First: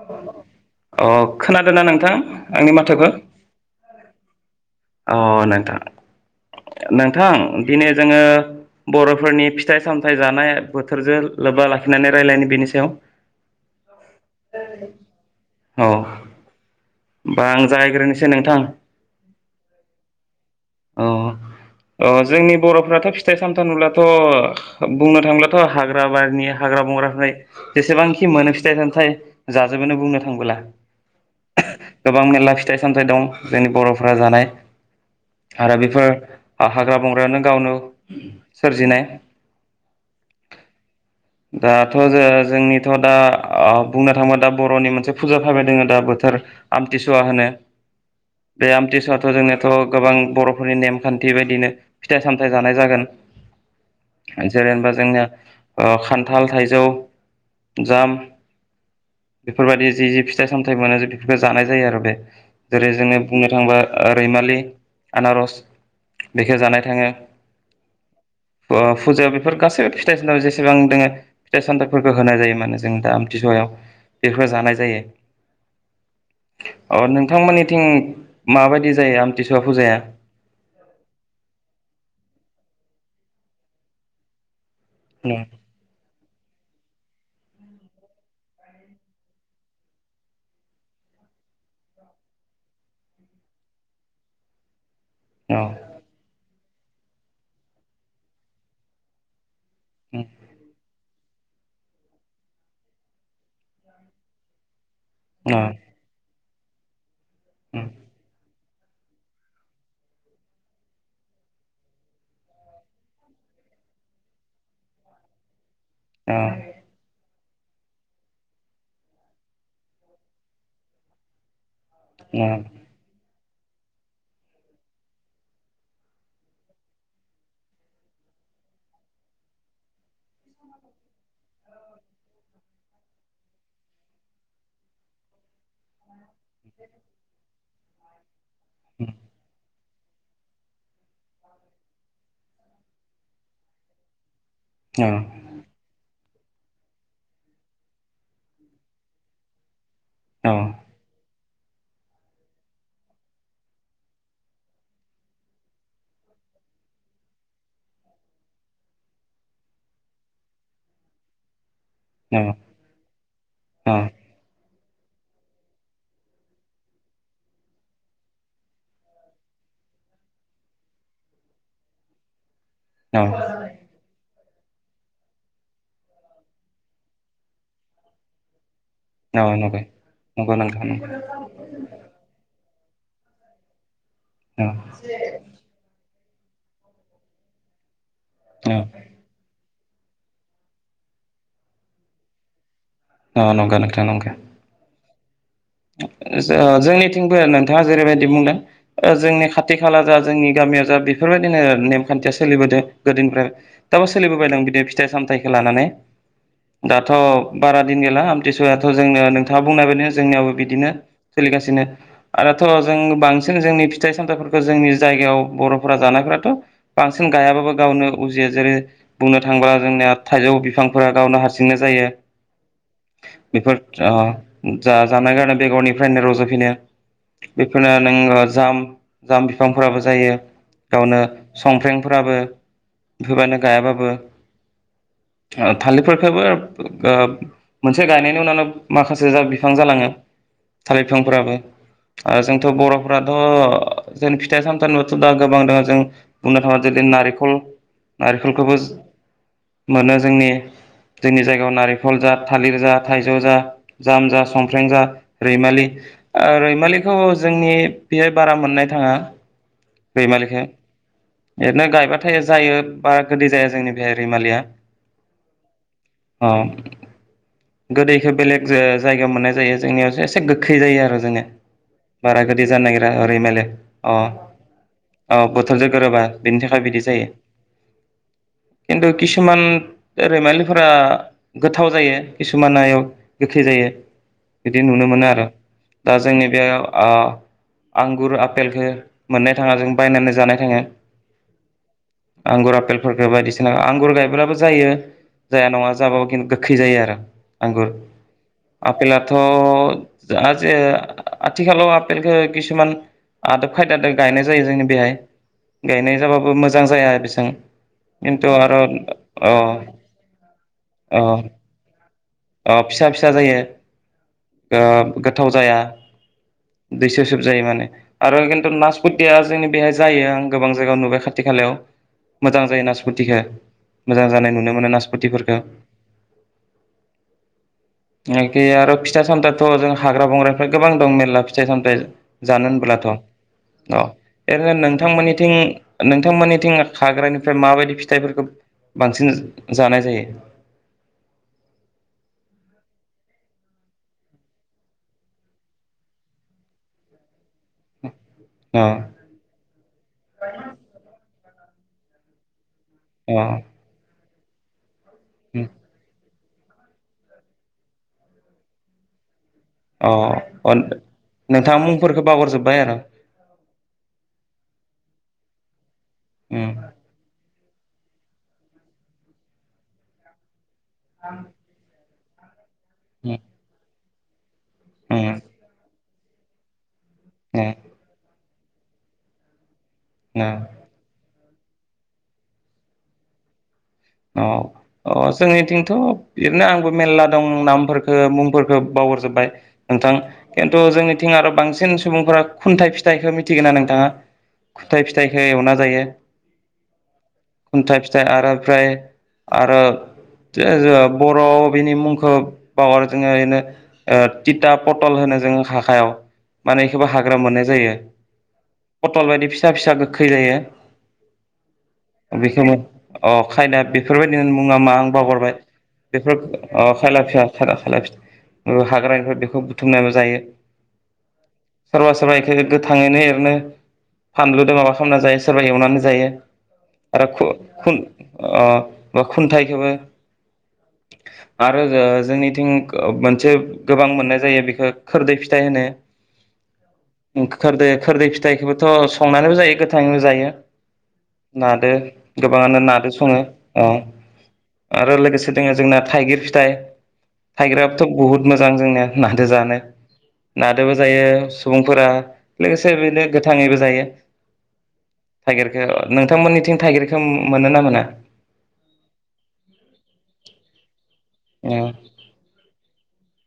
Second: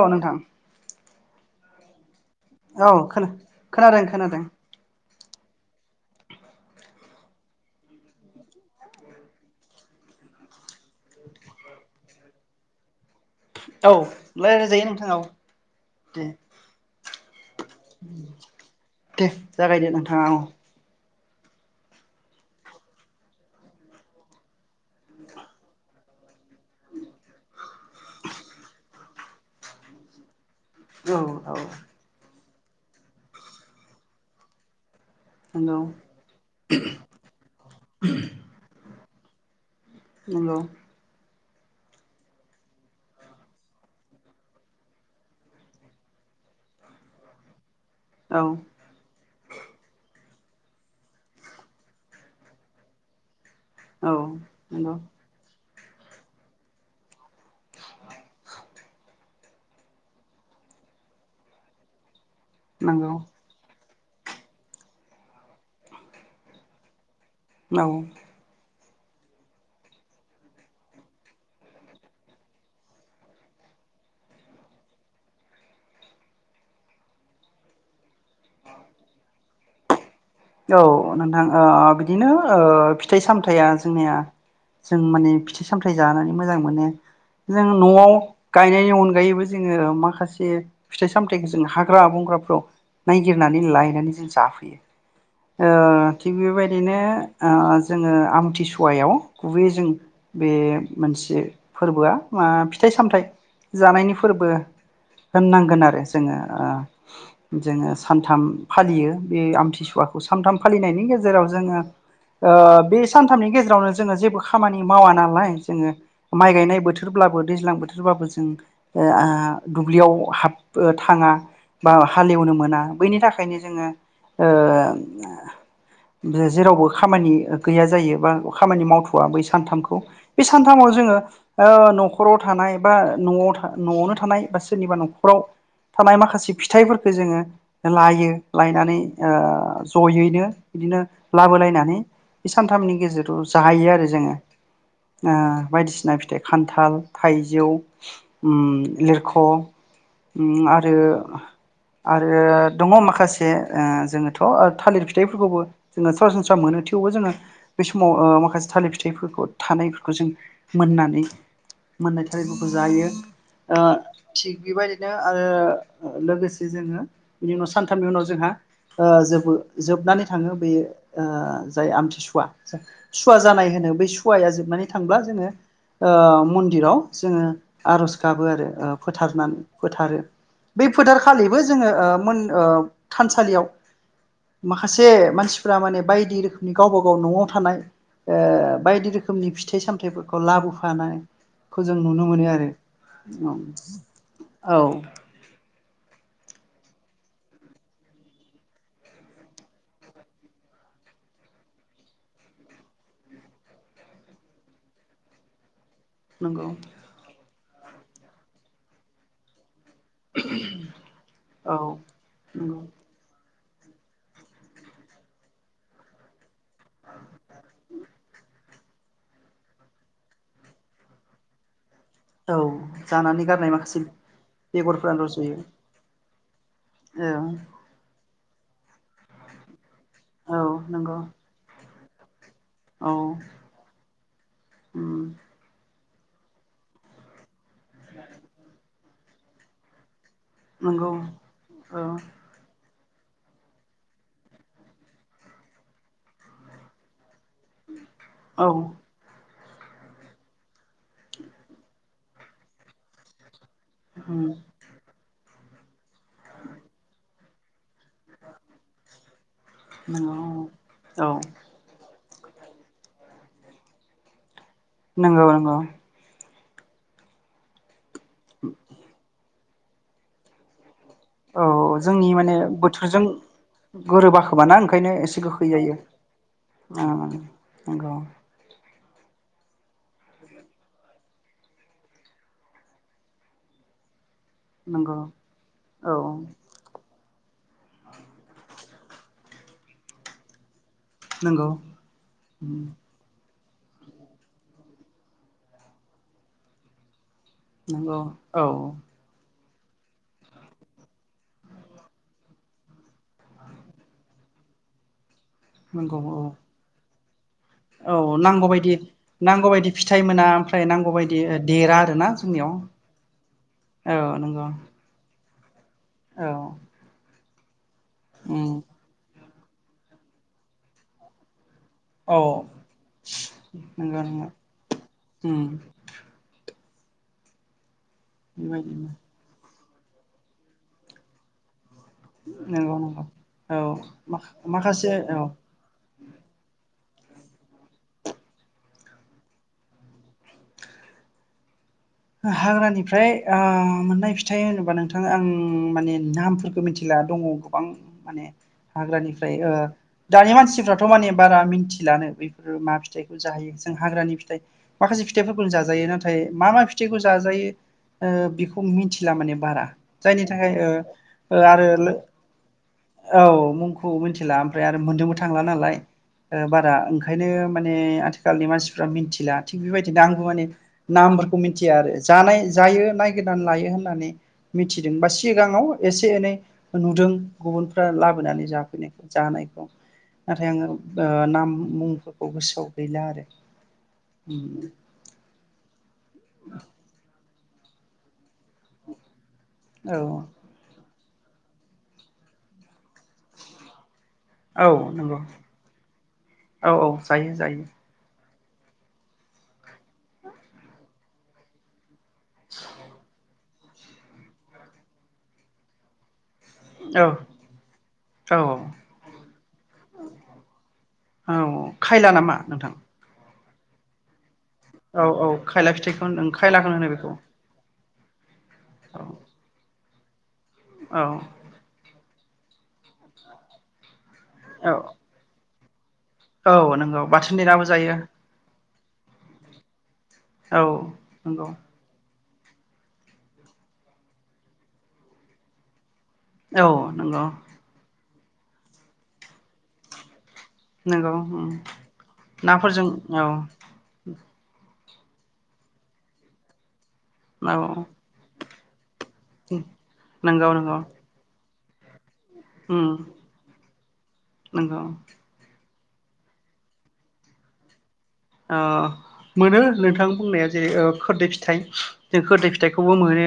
औ नोंथां। अ खोनादों ना नोंथां। आंनि औ माथोखौ खोन खोनादों खोनादों। अ नोंथां नोंथां दिनै जोङो बर'फोरनि फिथाइ-सामथाइ जानाय बोथोरजों लोबबा लाखिनानै राय्लायनो बेनि सायाव औ रायलायजायो नोंथां औ औ दे। होमबा आं जागायग्रोनोसै नोंथां दे जागायदे नोंथाङा औ। अ अ जोंनि बर'फोराथ' फिथाइ सामथाइ नुबलाथ' बुंनो थांब्लाथ' हाग्रा बारिनि हाग्रा बंग्राफोर जेसेबांखि मोनो फिथाइ-सामथाइ जाजोबोनो बुंनो थांबोला औ औ गोबांनि ला फिथाइ सामथाइ दं जोंनि बर'फोरा जानाय आरो नंगौ बेफोर हाग्रा बंग्रायानु गावनु सोरजिनाय ‌। इलौ दाथ' जो-जोंनिथ' दा बुंनो थाङोबा दा बर'नि मोनसे फुजा फायबाय दङ दा बोथोर आमथिसुवा होनो। औ बे आमथिसुवथ' जोंनियाथ' गोबां बर'फोरनि नेमखान्थि बायदिनो फिथाइ सामथायाइ जानाय जागोन। औ जेनबा नंगौ जोंनिया ओ खान्थाल थाइजौ जाम बेफोरबायदि जि जि फिथाइ सामथाइ मोनो बेफोरखौ जानाय जायो आरो बे जेरै नंगौ जोङो बुंनो थांबा रैमालि आनारस बेखौ जानाय थाङो औ अ फुजा बेफोर गासैबो फिथाइ सामथाइ जेसेबां दोङो फिथाइ सामथाइफोरखौ होनाय जायो माने जों दा आमथिसहायाव बेफोर जानाय जायो। अ नोंथांमोननिथिं माबायदि जायो आमथि स सुवा फुजाया [inaudible] औ नोंथां ओ बिदिनो ओ फिथाइ सामथाइया जोंनिया जों माने फिथाइ सामथाइ जानानै मोजां मोनो जों न'आव गायनायनि अनगायैबो जोङो माखासे फिथाइ सामथाइखौ जों हाग्रा बंग्राफ्राव नायगिरनानै लायनानै जों जाफैयो। औ ओ थिग बेबाद दिनो ओ जोङो आमथिसुवायाव गुबै जों बे मोनसे फोरबोआ मा फिथाइ सामथायाइ जानायनि फोरबो। औ होननांगोन आरो जोङो। ओ जोङो सानथाम फालियो बे आमथिसुवा बे सानथाम फालिनायनि गेजेराव जोङो ओ बे सानथामनि गेजेरावनो जोङो जेबो खामानि मावा नालाय ङो औ माइ गायनाय बोथोरब्लाबो दैज्लां बोथोरबाबो जों ओ आ दुब्लियाव हाब थाङा बा हालेवनो मोना बैनि थाखायनो जोङो ओ ओ जेरावबो खामानि गैया जायो बा खामानि मावथ'वा बै सानथामखौ बे सानथामाव जोङो ओ न'खराव थानाय बा न'आव था-न'आवनो थानाय बा सोरनिबा न'खराव थानाय माखासे फिथाइफोरखौ जोङो लायो लायनानै ओ जयैनो बिदिनो लाबोलायनानै बे सानथामनि गेजेराव जाहैयो आरो जोङो ओ बायदिसिना फिथाइखौ खान्थाल थाइजौ उम लिरख' औ उम आरो आरो दंङ माखासे ओ जोङोथ' ओ थालिर फिथाइफोरखौबो जोङो सरासनस्रा मोनो थेवबो जोङो बे समाव ओ माखासे थालिर फिथाइफोरखौ थानायफोरखौ जों मोननानै मोननाय औ थालिरफोरखौ जायो थिग बेबायदि बिदिनो आरो लोगोसे जोङो बिनि उनाव सानथामनि उनाव जोंहा ओ जोबो जोबनानै थाङो बेयो ओ जाय आमथिसुवा औ औ सुवा जानाय होनो बेै सुवाया जो माने थांब्ला जोङो ओ मन्दिराव जोङो आरज गाबो आरो ओ नंगौ फोथारनानै फोथारो नंगौ बे नोंथां नंगौ फोथारखालिबो जोङो ओ मोन ओ थानसालियाव औ माखासे मानसिफ्रा माने बायदि रोखोमनि गावबा गाव नआव थानाय औ ओ बायदि रोखोमनि फि फिथाइ सामथायाइफोरखौ लाबोफानायखौ जों नुनो मोनो आरो औ नंगौ औ औ जो जोंनिथिंबो नोंथाङा जेरैबायदि बुंदों जोंनि खाथि खाला जा जोंनि गामियाव जा बेफोरबायदिनो नेमखान्थिया सोलिबोदों गोदोनिफ्राय दाबो सोलिबोबायदों बिदि फिथाइ सामथायाइखौ लानानै नंगौ दाथ' बारा दिन गैला आमथिसुवआथ' जोंनो नोंथाङा बुंनाय बायदिनो जोंनियाव बिदिनो सोलिगासिनो औ आरोथ' नंगौ जों बांसिन सिन जोंनि फिथाइ सामथाइफोरखौ जोंनि जायगायाव बर'फोरा जानायफोराथ' बांसिन गायाबाबो गावनो उजियो जेरै बुंनो थाङोब्ला जोंनिया थाइजौ बिफांफोरा गावनो हारसिंनो जायो। औ जानानै गारनाय माखासे बेगरफोरानो [unintelligible] रज बेगरनिफ्राय रज'फिनो [unintelligible] जाम जाम बिफांफोराबो जायो औ नंगौ गावनो संफ्रें फोराबो औ बेखौ गायाबाबो उम थालिरफोरखो [unintelligible] मोनसे गायनायनि उनावनो माखासे जा बिफां जालाङो [inaudible] नंगौ थालिरफांफोराबो औ आरो जोंथ' बर' फोराथ' जों फिथाइ सामथाइथ' दा गोबां दङ जों बुंनो थाङा जों नारें खल औ नारेंखौबो उम मोनो जोंनि जोंनि जायगायाव नारेंखल जा थालिर जा थाइजौ जा जाम जा सम रेंजा रैमालि ओ रैमालिखौ जोंनि बेहाय बारा मोननाय थाङा नंगौ रैमालिखौ औ ओरैनो गायबा थाय जायो बारा गोदै जाया जोंनि बेहाय रैमालिया नोंगौ नोंगौ अ गोदैखो बेलेग जाय जायगायाव मोननाय जायो जोंनियावसो एसे गोखै जायो आरो जोंनिया औ जोंनि बारा माने गोदै जानो नागिरा बोथोरजों ओरै माले अ गोरोबाखोबाना ओंखायनो अ एसे गोखै बोथोरजों जायो गोरोबा बेनि थाखाय बिदि ओ जायो नोंगौ खिन्थु किसुमान रैमालिफोरा गोथाव जायो किसुमानायाव गोखै जायो बिदि नुनो नंगौ मोनो आरो दा औ जोंनि बे ओ आंगुर आफपेलखौ मोननाय थाङा जों बायनानै जानाय था नंगौ आंगुर आपेलफोरखौ बायदिसि ओ आंगुर गायब्लाबो जायो जाया नङा जाबाफिन गोखै जायो आरो नंगौ औ अ जो आ जे आथिखालाव आपेलखौ खिसुमान आदब खायदाजों गायनाय जायो जोंनि बेहाय गायनाय नंगौ औ जाबाबो मोजां जाया बेसां औ खिन्थु आरो नांगौबायदि अ नांगौ बायदि फिथाइ मोना ओमफ्राय नांगौ अ बायदि देरा आरोना जोंनियाव अ फिसा फिसा जायो औ नंगौ ओ गोथाव जाया औ जाय माने आरो खिनथु उम नासपथिया जोंनि बेहाय जायो आं गोबां जायगायाव नुबाय खाथि खालायाव औ मोजां जायो नासपतिखौ, नंगौ मोजां नंगौ जानाय नुनो मोनो नासपतफोरखौ उम एखे आरो बेबायदिनो फिथा सामथायाथ' जों हाग्रा बंग्राफ्रा गोबां दं मेर्ला फिथाइ सामथाइ जानो नंगौ होनब्लाथ' औ, नंगौ औ ओरैनो माखासे औ नोंथांमोननिथिं नोंथांमोननिथिं हाग्रानिफ्राय माबायदि फिथाइफोरखौ बांसिन जानाय जायो? हाग्रानिफ्राय ओ मोननाय फिथाइ होनोबा नोंथाङा आं माने नामफोरखौ मिथिला दङ गोबां माने अ हाग्रानिफ्राय ओ दानि मानसिफ्राथ' माने बारा मिन्थिलानो बे ओ मा अ फिथाइखौ जाहायो जों हाग्रानि [inaudible] माखासे उम फिथाइफोरखौनो जाजायो नाथाय मा मा फिथाइ खौ जाजायो बेखौ मिथिला माने बारा, अ जायनि थाखाय अ ओ ओ नोंथाङा आरो मुंफोरखौ बावगारजोब्बाय आरो औ मुंखौ मिथिला ओमफ्राय आरो मोन्नोबो थांला नालाय ओ उम बारा ओंखायनो माने आथिखालनि मानसिफ्रा मिथिला थिग बेबायदिनो आंबो माने नामफोर मिथिया आरो जानाय जायो उम नायगिरनानै लाइयो होनना माने मिथिदों बा उम सिगाङाव एसे एनै नुदों उम गुबुनफ्रा लाबोनानै जाफैनायखौ जानायखौ। उम नाथाय आङो ओ नाम मुंफोरखौ गोसोआव गैला आरो औ औ जोंनिथिंथ' बिदिनो आंबो मेरला दं नामफोरखौ मुंफोरखौ बावहरजोबबाय नोंथां औ खिन्थु जोंनि थिं आरो बांसिन सुबुंफोरा खुन्थाइ फिथाइखौ मिथिगोना नोंथाङा, औ खुन्थाइ नंगौ फिथाइखौ एवना जायो, औ औ जायो जायो खुन्थाइ फिथाइ आरो ओमफ्राय आरो जे बर' बिनि मुंखौ खौ बावगारो जों ओरैनो ओ तिथा पटल होनो जोङो हाखायाव माने बेखौबो औ हाग्रा मोननाय जायो औ पटल बायदि फिसा फिसा गोखै जायो औ खायला नामा बेखौनो नोंथां अ खायना बे बेफोरबायदिनो मुङा मा आं औ औ बावगारबाय खायला फिथाइखौ बेफोर ओ खायलाखौनो होनो खायला बेखौ फिया खायला फि ओ औ हाग्रानिफ्राय बेखौ बुथुमनाय जायो। औ सोरबा सोरबा जेरै गोथाङैनो एरैनो फानलुदों औ माबा खामना जायो सोरबा एवनानै जायो औ नंगौ आरो खु बाथोन देनाबो खुन जायो ओ ओ खुन्थाइखौबो औ नंगौ आरो जों जोंनि थिं ओ मोनसे गोबां मोननाय जायो बेखो खोरदै फिथाइ होनो औ नंगौ ओं खोरदो खोरदै फिथाइखौबोथ' संनानैबो जायो गोथाङैबो जायो नंगौ उम नादो गोबाङानो नाफोरजों नादो सङो औ। आरो लोगोसे दङो जोंना थाइगिर फिथाइ नंगौ थायगिराबोथ' बहुत मोजां जोंनिया नादो जानो नादोबो नंगौ जायो सुबुंफोरा लोगोसे उम बेनो गोथाङैबो जायो नंगौ थाइगिरखौ। नोंथांमोननिथिं थाइगिरखौ मोनो ना मोना? अ मोनो नोंथां बुंनाया जेरै ओ खोरदै औ फिथाइ जों खोरदै फिथाइ बेखौबो मोनो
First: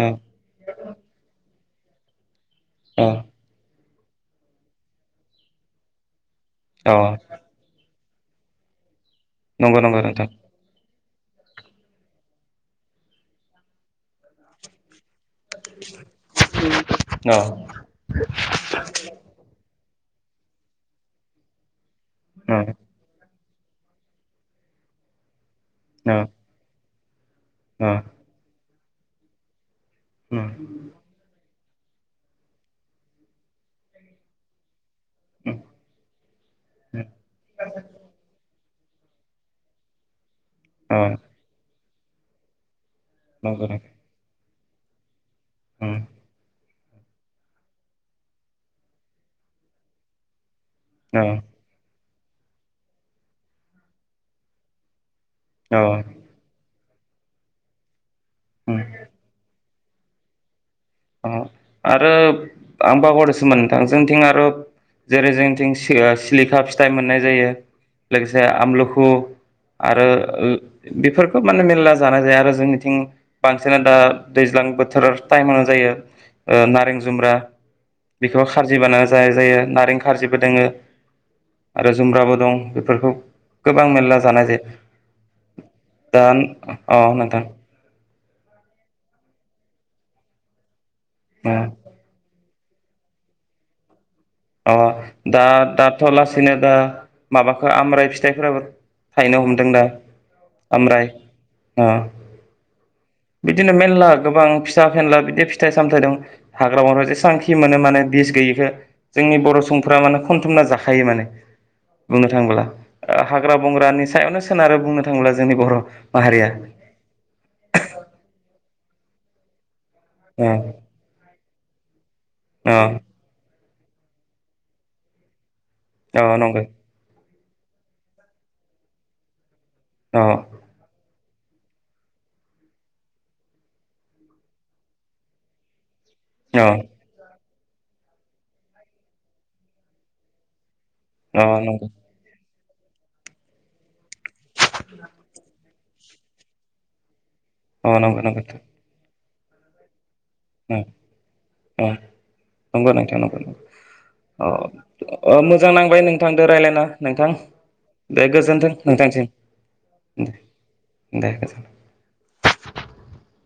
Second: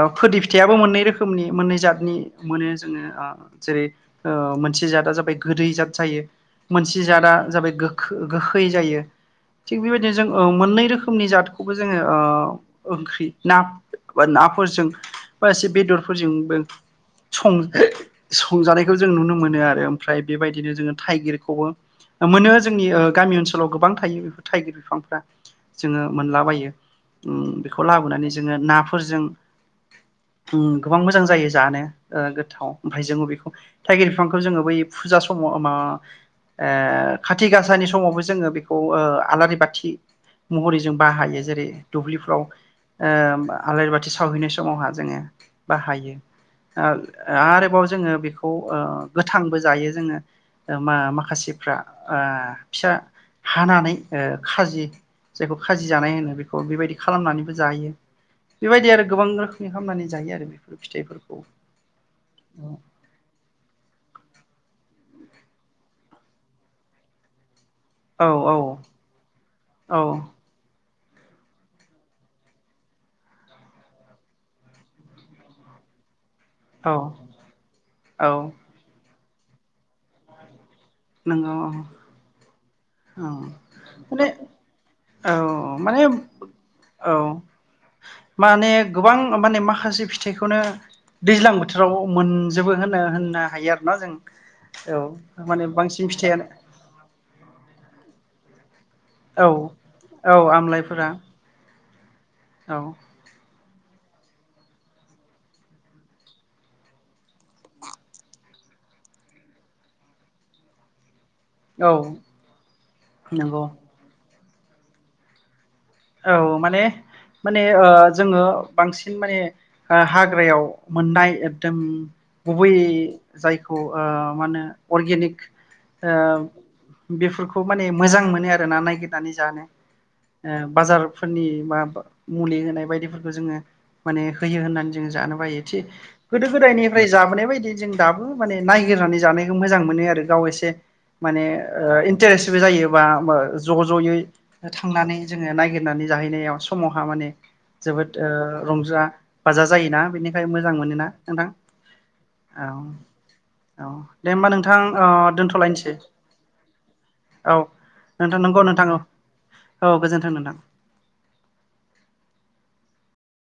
औ खोरदै फिथाइयाबो मोननै रोखोमनि मोननै जातनि मोनो जोङो आ औ जेरै ओ मोनसे जादआ जाबाय गोदै जाद जायो औ मोनसे जादा जाबाय गो खो गोखै जायो। थिग नंगौ नंगौ बेबायदिनो नोंथां जों मोननै रोखोमनि जादखौबो जोङो ओ ओंख्रि ना नाफोरजों बा एसे बेदर फोरजोंबो औ सं-संजानायखौ जों नुनो मोनो आरो ओमफ्राय बेबायदिनो जोङो थाइगिरखौबो मोनो जोंनि ओ गामि ओनसो लाव गोबां थायो बेफोर थाइगिर बिफांफ्रा। जोङो औ मोनलाबायो उम बेखौ औ लाबोनानै जोङो ना फोरजों उम गोबां मोजां जायो। जानो ओ गोथाव ओमफ्राय जोङो बेखौ थाइगिर बिफांखौ जोङो बै फुजा समाव मा औ ओ खाथि गाासानि समावबो जोङो बे औ ओ आलारि बाथि महरै जों अ बाहायो जेरै दुब्लिफ्राव ओम नंगौ आलारि बाथि सावहैनाय समावहा जोङो बाहायो। ओ आरोबाव जोङो बेखौ ओ गोथांबो जायो जोङो ओ मा नंगौ माखासेफ्रा ओ फिसा हानानै ओ खाजि जायखौ औ खाजि जानाय होनो बेखौ बेबायदि खालामनानैबो जायो। बेबायदि आरो गोबां रो बिदि खालामनानै जायो आरो बेफोर ओ फिथाइफोरखौ आरो आं बावगारदोंसोमोन नोंथां जोंनिथिं आरो जेरै जोंनिथिं सिलिखा फिथाइ मोननाय जायो औ लोगोसे औ आमलखु औ आरो ओ बेफोरखौ माने मेरला जानाय जाया आरो जोंनिथिं बांसिना दा दैज्लां बोथोर टाइमाव जायो। [inaudible] ओ औ नारें जुमब्रा औ बेखौबो खारजि बानायना जाय जायो नारें खारजिबो दङो नंगौ आरो जुमब्राबो दं बेफोरखौ औ गोबां मेरला माने जानाय जायो औ माने दा, औ नोंथां। माने गोबां माने माखासे फिथाइखौनो दैज्लां अ बोथोराव मोन जेबो होनो होननो हायो आरो ना जों अह औ दा माने बांसिन दा फिथाइयानो लासैनो दा माबाखौ आमलाय फिथाइ [unintelligible] थायनो औ हमदों दा औ आमलाइफोरा आमलाय अह। औ। बिदिनो मेरला गोबां फिसा फेनला बिदि फिथाइ सामथाइ दं हाग्रा बंग्रा जेसेबांखि मोनो माने बिस गैयिखौ जोंनि बर' सुबुंफ्रा माने खनथुमना जाखायो माने औ बुंनो थाङोब्ला हाग्रा नंगौ बंग्रानि सायावनो सोनारो बुंनो थाङोब्ला जोंनि बर' औ माहारिया माने माने ओ जोङो बांसिन माने ओ ओ हाग्रायाव मोननाय एकदम गुबै ओ जायखौ खौ ओ मा होनो अर्गेनिक ओ औ नंगौ बेफोरखौ माने मोजां मोनो आरोना नागिरनानै जानो औ। [unintelligible] फोरनि बा मुलि होनाय बायदिफोरखौ जोङो माने होयो होननानै जोङो जानो बायो थि गोदो औ गोदायनिफ्राय जाबोनाय बायदि जों दाबो माने नायगिरनानै जानायखौ मोजां मोनो आरो गाव एसे माने औ ओ नंगौ इन्टारेस जायोबा ज' ज'यै थांनानै नागिरनानै जाहैनायाव समावहा माने औ जोबोद नंगौ नंगौ ओ रंजा बाजा जायोना बेनि ओम ओम औ नंगौ नोंथांं औ दे होमबा अ नोंथां ओ मोजां दोनथ'लायनोसै नांबाय नोंथांदो रायज्लायना नोंथां। औ दे नोंथां नंगौ गोजोनथों नोंथां औ औ नोंथांनिसिम। गोजोन्थों नोंथां दे गोजोनथों।